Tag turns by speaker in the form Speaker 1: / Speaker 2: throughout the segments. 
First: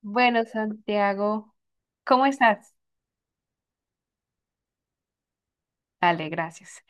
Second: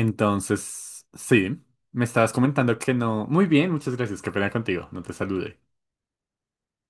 Speaker 1: Bueno, Santiago,
Speaker 2: sí, me
Speaker 1: ¿cómo
Speaker 2: estabas
Speaker 1: estás?
Speaker 2: comentando que no. Muy bien, muchas gracias, qué pena contigo, no te saludé.
Speaker 1: Dale, gracias.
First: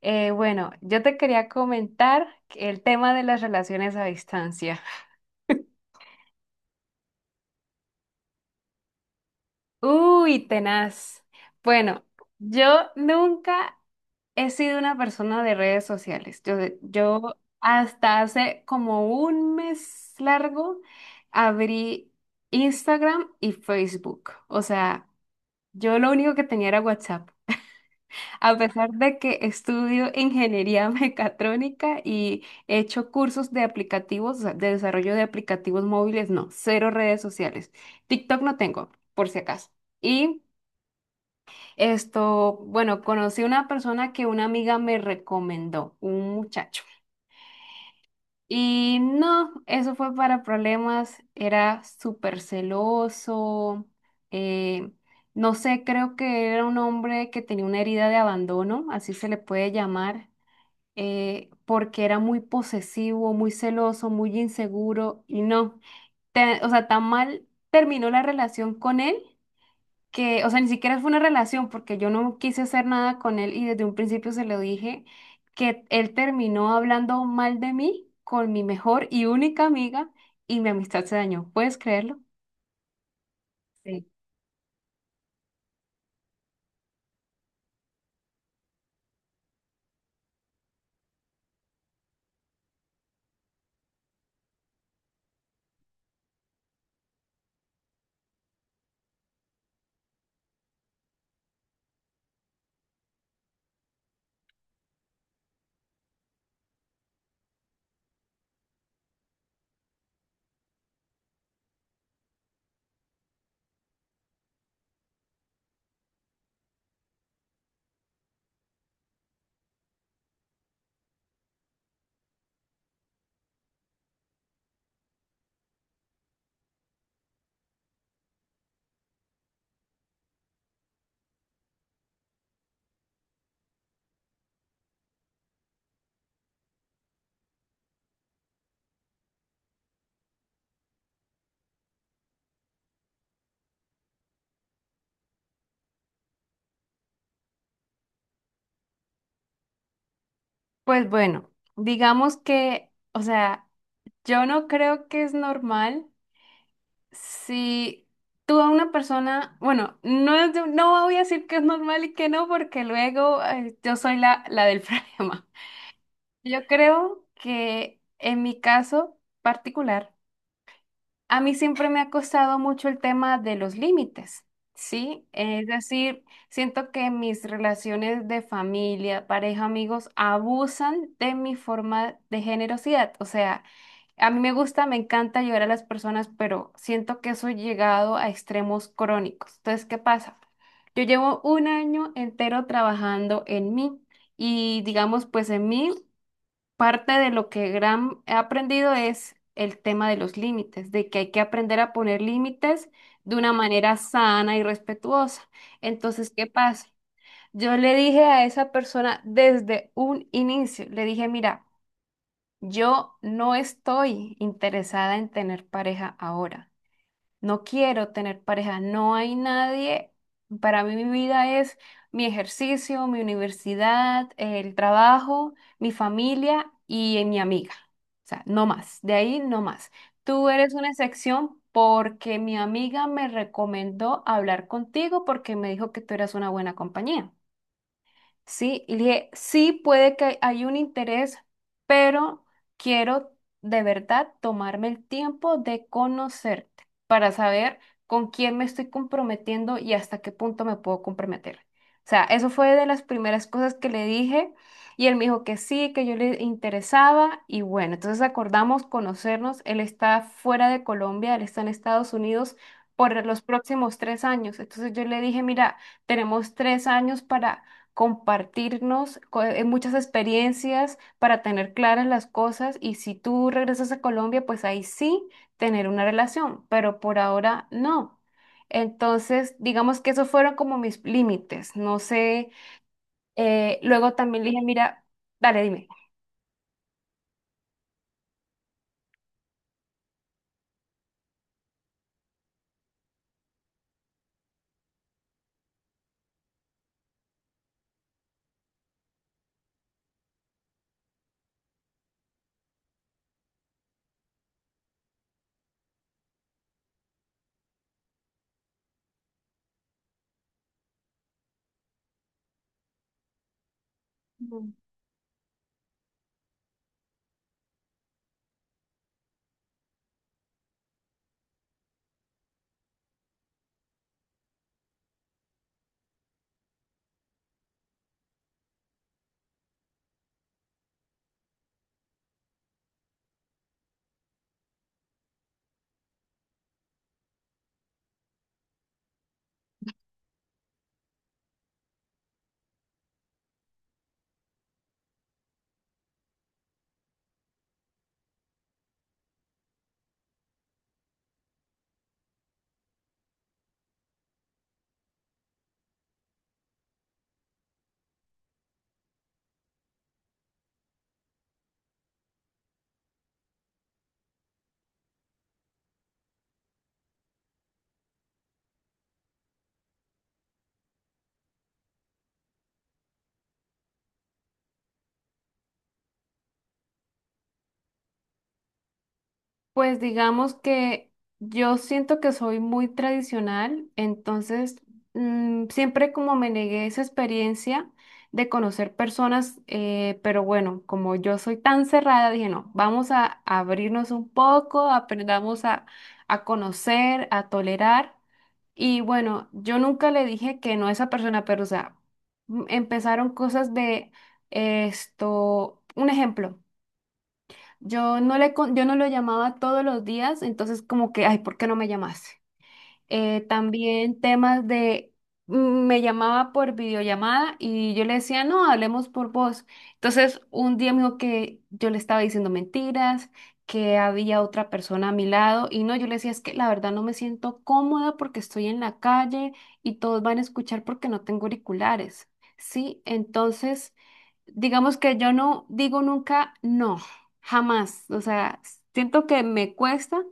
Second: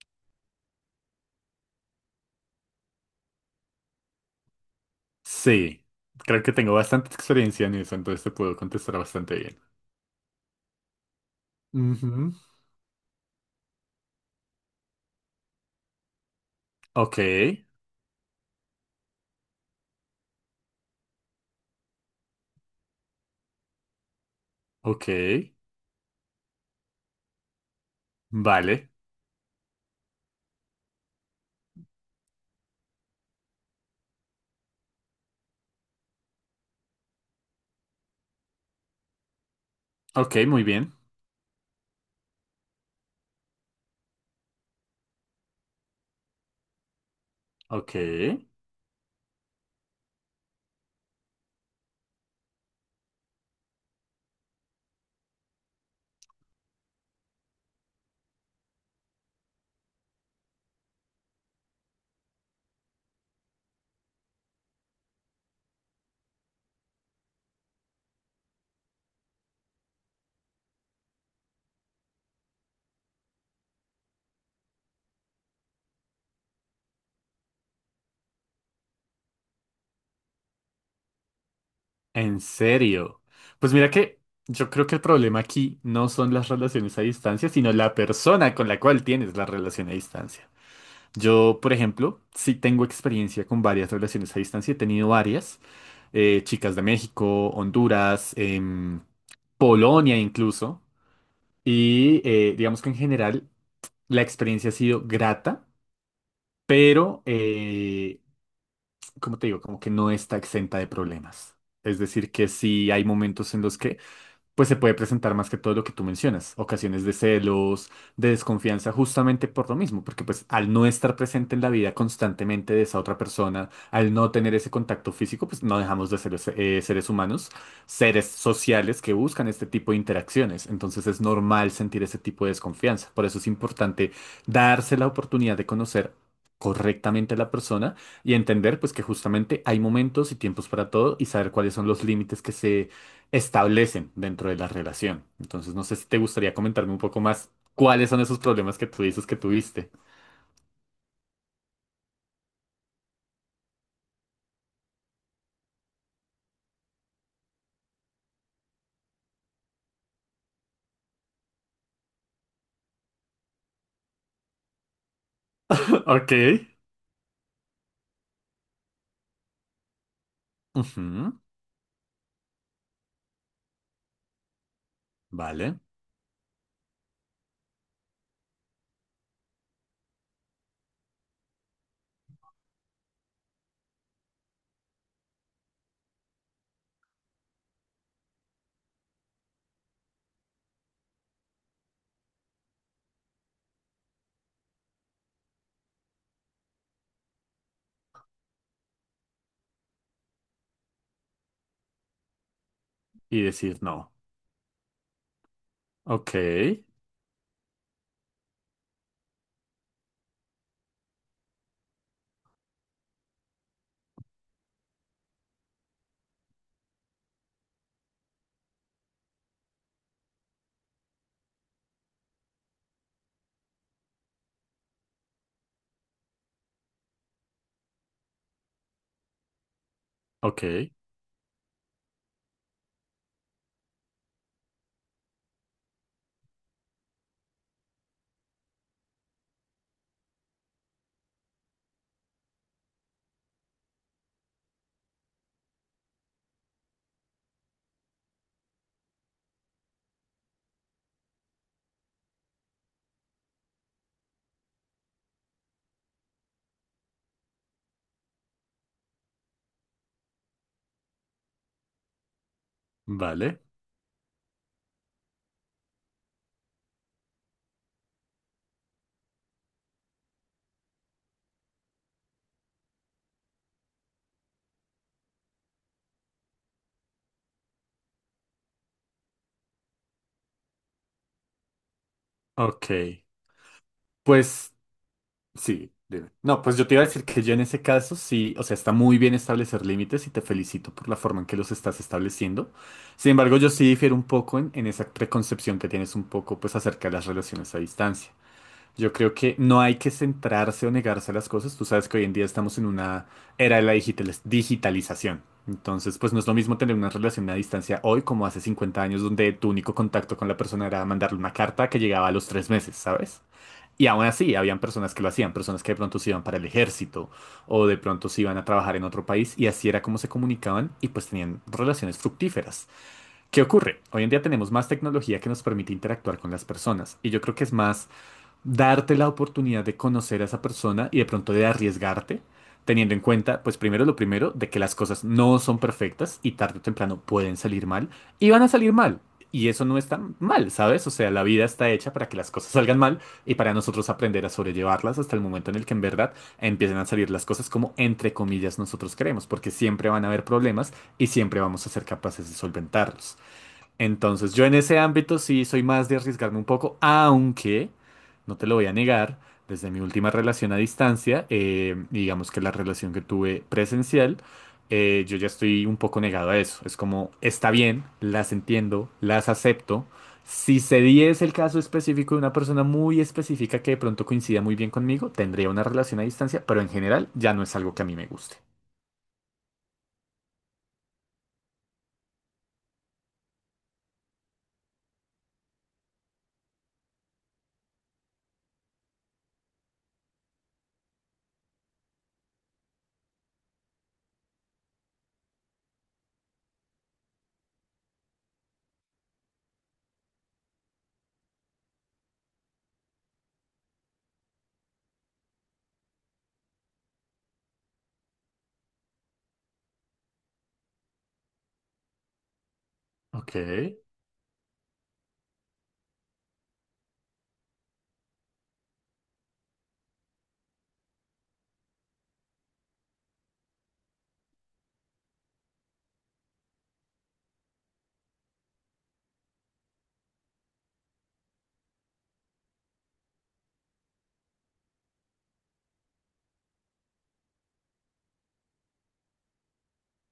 Speaker 1: Bueno, yo te quería comentar el tema de las relaciones a distancia.
Speaker 2: Sí, creo que tengo bastante experiencia en eso, entonces te puedo contestar bastante bien.
Speaker 1: Uy, tenaz. Bueno,
Speaker 2: Ujú.
Speaker 1: yo nunca he sido una persona de redes sociales. Yo,
Speaker 2: Ok.
Speaker 1: yo hasta hace como un mes largo abrí Instagram y Facebook. O sea,
Speaker 2: Ok.
Speaker 1: yo lo único que tenía era WhatsApp. A
Speaker 2: Vale.
Speaker 1: pesar de que estudio ingeniería mecatrónica y he hecho cursos de aplicativos, o sea, de desarrollo de aplicativos móviles, no, cero redes sociales. TikTok no tengo, por si acaso. Y
Speaker 2: Ok, muy bien.
Speaker 1: esto, bueno, conocí una persona que una amiga me recomendó, un muchacho.
Speaker 2: Ok.
Speaker 1: Y no, eso fue para problemas, era súper celoso, eh, no sé, creo que era un hombre que tenía una herida de abandono, así se le puede llamar porque era muy posesivo, muy celoso, muy inseguro y no, o sea, tan mal terminó la relación con él que, o sea, ni siquiera fue una relación porque yo no quise hacer nada con él y desde un principio se lo dije que él terminó hablando mal de mí con mi mejor y única amiga y mi amistad se dañó. ¿Puedes creerlo?
Speaker 2: En serio. Pues mira
Speaker 1: Sí.
Speaker 2: que yo creo que el problema aquí no son las relaciones a distancia, sino la persona con la cual tienes la relación a distancia. Yo, por ejemplo, sí tengo experiencia con varias relaciones a distancia. He tenido varias. Chicas de México, Honduras, Polonia incluso. Y digamos que en general la experiencia ha sido grata, pero, como te digo, como que no está exenta de problemas. Es decir, que sí hay momentos en los que pues se puede presentar más que todo lo que tú mencionas, ocasiones de celos, de desconfianza, justamente por lo mismo, porque pues al no estar presente en la vida constantemente de esa otra persona, al no tener ese contacto físico, pues no dejamos de ser seres humanos, seres sociales que buscan este tipo de interacciones, entonces es normal sentir ese tipo de desconfianza, por eso es importante darse la oportunidad de conocer correctamente a la persona y entender pues que justamente hay momentos y tiempos para todo y saber cuáles son los límites que se establecen dentro de la relación. Entonces, no sé si te gustaría comentarme un poco más cuáles son esos problemas que tú dices que tuviste.
Speaker 1: Pues bueno, digamos que, o sea, yo no creo que es normal. Si tú a una persona, bueno, no, es no voy a decir que es normal y que no, porque luego yo soy la del problema.
Speaker 2: Ok.
Speaker 1: Yo creo que en mi caso particular,
Speaker 2: Ujú.
Speaker 1: a mí siempre me ha costado mucho el tema de los límites, ¿sí? Es
Speaker 2: Vale.
Speaker 1: decir, siento que mis relaciones de familia, pareja, amigos, abusan de mi forma de generosidad. O sea, a mí me gusta, me encanta ayudar a las personas, pero siento que eso ha llegado a extremos crónicos. Entonces, ¿qué pasa? Yo llevo un año entero trabajando en mí y digamos, pues en mí parte de lo que gran he aprendido es el tema de los límites, de que hay que aprender a poner límites de
Speaker 2: Y
Speaker 1: una
Speaker 2: decir
Speaker 1: manera
Speaker 2: no.
Speaker 1: sana y respetuosa. Entonces,
Speaker 2: Ok.
Speaker 1: ¿qué pasa? Yo le dije a esa persona desde un inicio, le dije, mira, yo no estoy interesada en tener pareja ahora. No quiero tener pareja. No hay nadie. Para mí mi vida es mi ejercicio, mi universidad, el trabajo, mi familia y mi amiga. O sea, no más. De ahí no más. Tú eres una
Speaker 2: Ok.
Speaker 1: excepción porque mi amiga me recomendó hablar contigo porque me dijo que tú eras una buena compañía. Sí, y le dije, sí puede que hay un interés, pero quiero de verdad tomarme el tiempo de conocerte para saber con quién me estoy comprometiendo y hasta qué punto me puedo comprometer. O sea, eso fue de las primeras cosas que le dije y él me dijo que sí, que yo le interesaba y bueno, entonces acordamos conocernos. Él está fuera de Colombia, él está en Estados Unidos por los
Speaker 2: Vale.
Speaker 1: próximos tres años. Entonces yo le dije, mira, tenemos tres años para muchas experiencias para tener claras las cosas y si tú regresas a Colombia, pues ahí sí tener una relación, pero por ahora no. Entonces, digamos que esos fueron como mis límites. No sé,
Speaker 2: Ok.
Speaker 1: luego también le dije,
Speaker 2: Pues
Speaker 1: mira, dale, dime.
Speaker 2: sí, dime. No, pues yo te iba a decir que yo en ese caso sí, o sea, está muy bien establecer límites y te felicito por la forma en que los estás estableciendo. Sin embargo, yo sí difiero un poco en esa preconcepción que tienes un poco, pues, acerca de las relaciones a distancia. Yo creo que no hay que centrarse o negarse a las cosas. Tú sabes que hoy en día estamos en una era de la digitalización. Entonces, pues no es lo mismo tener una relación a distancia hoy como hace 50 años, donde tu único contacto con la persona era mandarle una carta que llegaba a los 3 meses, ¿sabes? Y aún así, habían personas que lo hacían, personas que de pronto se iban para el ejército o de pronto se iban a trabajar en otro país y así era como se comunicaban y pues tenían relaciones fructíferas. ¿Qué ocurre? Hoy en día tenemos más tecnología que nos permite interactuar con las personas y yo creo que es más darte la oportunidad de conocer a esa persona y de pronto de arriesgarte, teniendo en cuenta, pues primero lo primero, de que las cosas no son perfectas y tarde o temprano pueden salir mal y van a salir mal. Y eso no está mal, ¿sabes? O sea, la vida está hecha para que las cosas salgan mal y para nosotros aprender a sobrellevarlas hasta el momento en el que en verdad empiecen a salir las cosas como entre comillas nosotros queremos, porque siempre van a haber problemas y siempre vamos a ser capaces de solventarlos. Entonces, yo en ese ámbito sí soy más de arriesgarme un poco, aunque, no te lo voy a negar, desde mi última relación a distancia, digamos que la relación que tuve presencial, yo ya estoy un poco negado a eso. Es como, está bien, las entiendo, las acepto. Si se diese el caso específico de una persona muy específica que de pronto coincida muy bien conmigo, tendría una relación a distancia, pero en general ya no es algo que a mí me guste.
Speaker 1: Pues digamos que yo siento que soy muy tradicional, entonces siempre como me negué esa experiencia de conocer personas, pero bueno, como yo soy tan cerrada, dije, no, vamos a abrirnos un poco, aprendamos a conocer, a tolerar. Y bueno, yo nunca le dije que no a esa persona, pero o sea, empezaron cosas de esto, un ejemplo. Yo no le, yo no lo llamaba todos los días, entonces como que, ay, ¿por qué no me llamaste?
Speaker 2: Ok.
Speaker 1: También temas de, mm, me llamaba por videollamada y yo le decía, no, hablemos por voz. Entonces un día me dijo que yo le estaba diciendo mentiras, que había otra persona a mi lado y no, yo le decía, es que la verdad no me siento cómoda porque estoy en la calle y todos van a escuchar porque no tengo auriculares. Sí, entonces digamos que yo no digo nunca no, jamás. O sea, siento que me cuesta,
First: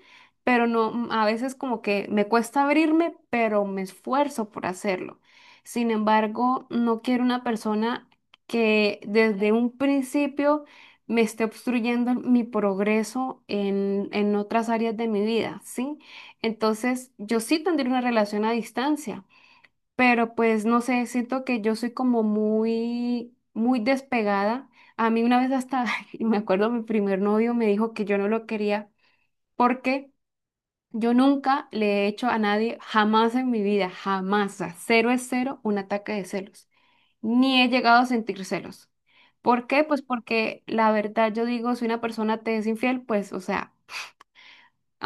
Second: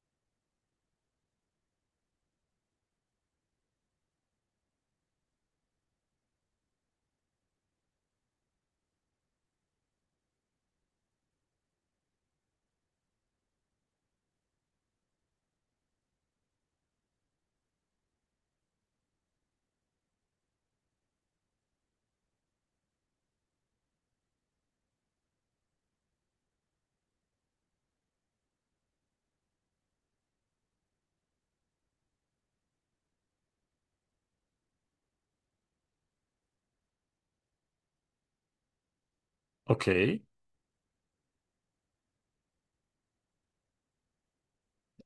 Speaker 1: pero no, a veces como que me cuesta abrirme, pero me esfuerzo por hacerlo. Sin embargo, no quiero una persona que desde un principio me esté obstruyendo mi progreso en otras áreas de mi vida, ¿sí? Entonces, yo sí tendría una relación a distancia, pero pues no sé, siento que yo soy como muy, muy despegada. A mí una vez hasta, me acuerdo, mi primer novio me dijo que yo no lo quería porque yo nunca le he hecho a nadie, jamás en mi vida, jamás, a cero es cero, un ataque de celos. Ni he llegado a sentir celos. ¿Por qué?
Speaker 2: Ok.
Speaker 1: Pues porque la verdad yo digo, si una persona te es infiel, pues, o sea...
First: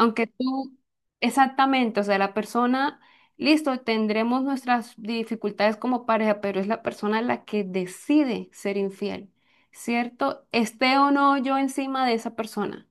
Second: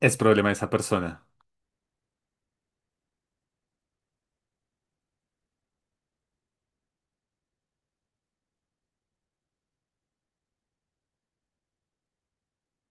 Speaker 2: Es problema de esa
Speaker 1: tú,
Speaker 2: persona.
Speaker 1: exactamente, o sea, la persona, listo, tendremos nuestras dificultades como pareja, pero es la persona la que decide ser infiel, ¿cierto? Esté o no yo encima de esa persona.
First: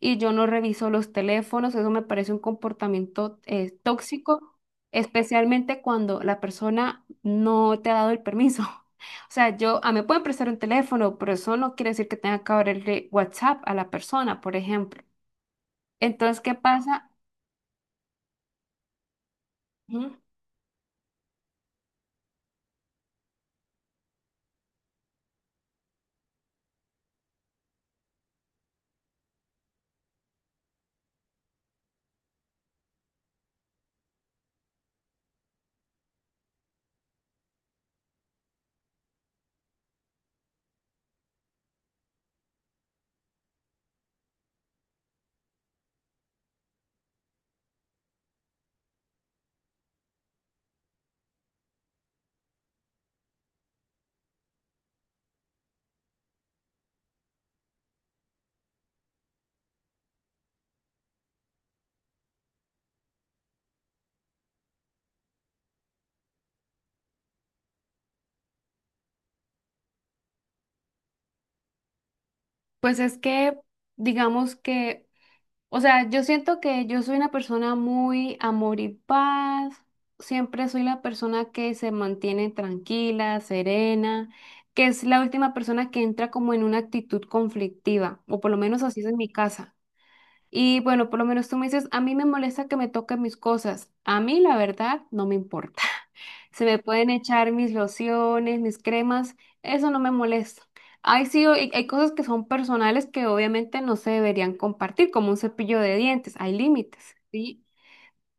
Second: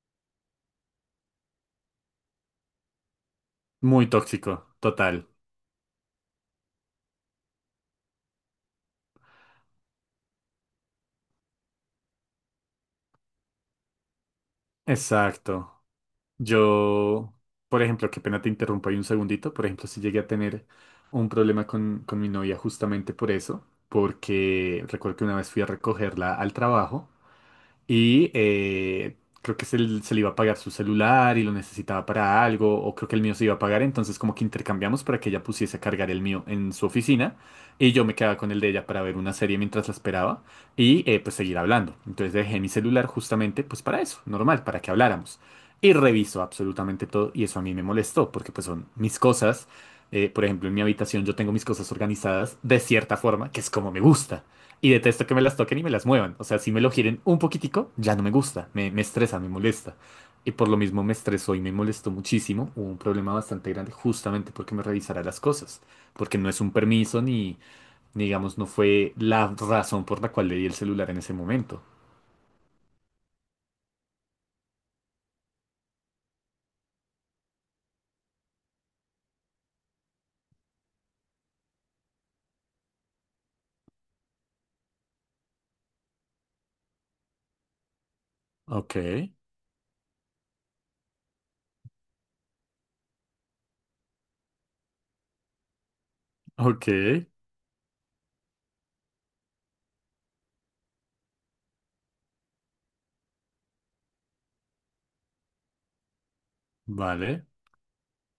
Speaker 1: Y yo no reviso los teléfonos, eso me parece un comportamiento
Speaker 2: Muy
Speaker 1: tóxico,
Speaker 2: tóxico, total.
Speaker 1: especialmente cuando la persona no te ha dado el permiso. O sea, yo, a me pueden prestar un teléfono, pero eso no quiere decir que tenga que abrirle WhatsApp a la persona, por ejemplo.
Speaker 2: Exacto.
Speaker 1: Entonces, ¿qué pasa?
Speaker 2: Yo, por ejemplo, qué pena te interrumpo ahí un segundito. Por ejemplo, si
Speaker 1: Ujú.
Speaker 2: llegué a tener un problema con mi novia justamente por eso, porque recuerdo que una vez fui a recogerla al trabajo y creo que se le iba a pagar su celular y lo necesitaba para algo, o creo que el mío se iba a pagar, entonces como que intercambiamos para que ella pusiese a cargar el mío en su oficina y yo me quedaba con el de ella para ver una serie mientras la esperaba y pues seguir hablando. Entonces dejé mi celular justamente pues para eso, normal, para que habláramos. Y reviso absolutamente todo y eso a mí me molestó porque pues son mis cosas. Por ejemplo, en mi habitación yo tengo mis cosas organizadas de cierta forma, que es como me gusta. Y detesto que me las toquen y me las muevan. O sea, si me lo giren un poquitico, ya no me gusta, me estresa, me molesta. Y por lo mismo me estresó y me molestó muchísimo. Hubo un problema bastante grande justamente porque me revisara las cosas. Porque no es un permiso ni, digamos, no fue la razón por la cual le di el celular en ese momento.
Speaker 1: Pues es que, digamos que, o sea, yo siento que yo soy una persona muy amor y paz, siempre soy la persona que se mantiene tranquila, serena, que es la última persona que entra como en una actitud conflictiva, o por lo menos
Speaker 2: Ok.
Speaker 1: así es en mi casa. Y bueno, por lo menos tú me dices, a mí me molesta que me toquen mis cosas, a mí la verdad no me importa. Se me
Speaker 2: Ok.
Speaker 1: pueden echar mis lociones, mis cremas, eso no me molesta. Hay sí, hay cosas que son personales que obviamente no se deberían compartir, como un cepillo de dientes, hay límites,
Speaker 2: Vale.
Speaker 1: ¿sí?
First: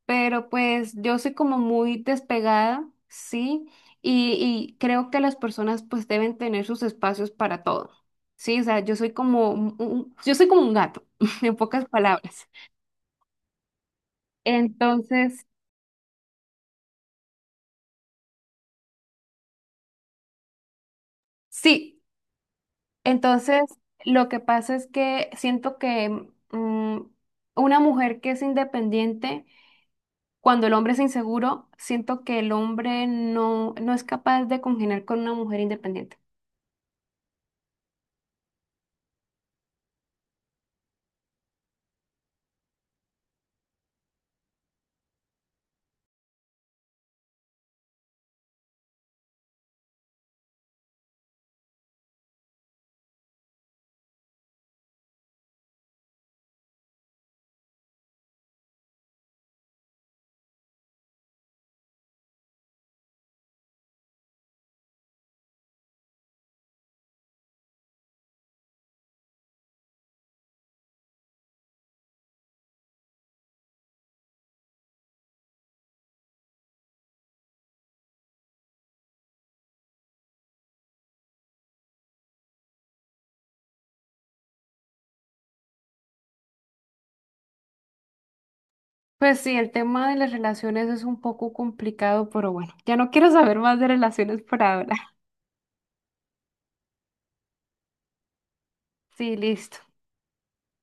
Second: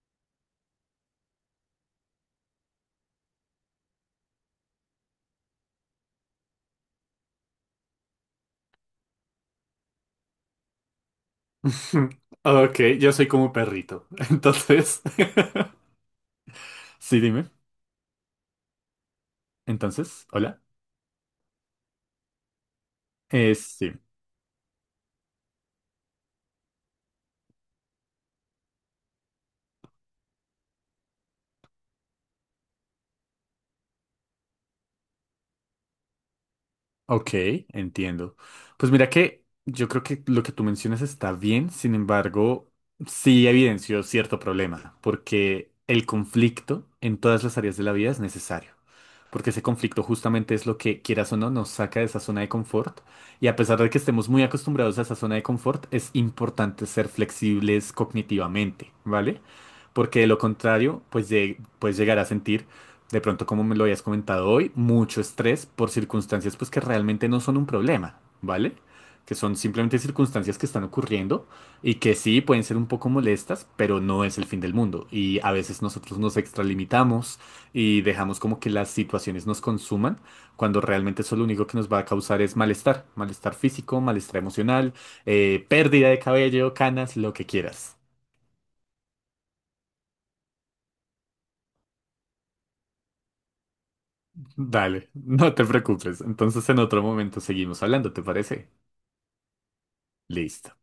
Speaker 1: Pero pues yo soy como muy despegada, ¿sí? Y, y creo que las personas pues deben tener sus espacios para todo, ¿sí? O sea, yo soy como un, yo soy como un gato, en pocas palabras.
Speaker 2: Ok, yo soy como un perrito. Entonces,
Speaker 1: Entonces,
Speaker 2: sí, dime. Entonces, hola.
Speaker 1: sí. Entonces,
Speaker 2: Sí.
Speaker 1: lo que pasa es que siento que mm, una mujer que es independiente, cuando el hombre es inseguro, siento que el hombre no, no es capaz de congeniar con una mujer independiente.
Speaker 2: Ok, entiendo. Pues mira que yo creo que lo que tú mencionas está bien, sin embargo, sí evidenció cierto problema, porque el conflicto en todas las áreas de la vida es necesario, porque ese conflicto justamente es lo que, quieras o no, nos saca de esa zona de confort, y a pesar de que estemos muy acostumbrados a esa zona de confort, es importante ser flexibles cognitivamente, ¿vale? Porque de lo contrario, pues puedes llegar a sentir, de pronto como me lo habías comentado hoy, mucho estrés por circunstancias pues que realmente no son un problema, ¿vale? Que son simplemente circunstancias que están ocurriendo y que sí pueden ser un poco molestas, pero no es el fin del mundo. Y a veces nosotros nos extralimitamos y dejamos como que las situaciones nos consuman, cuando realmente eso lo único que nos va a causar es malestar, malestar físico, malestar emocional, pérdida de cabello, canas, lo que quieras.
Speaker 1: Pues sí, el tema de las relaciones es un poco complicado, pero bueno, ya no quiero saber más de relaciones por ahora.
Speaker 2: Dale, no te preocupes. Entonces en otro momento seguimos hablando, ¿te parece?
Speaker 1: Sí, listo.
Speaker 2: Listo.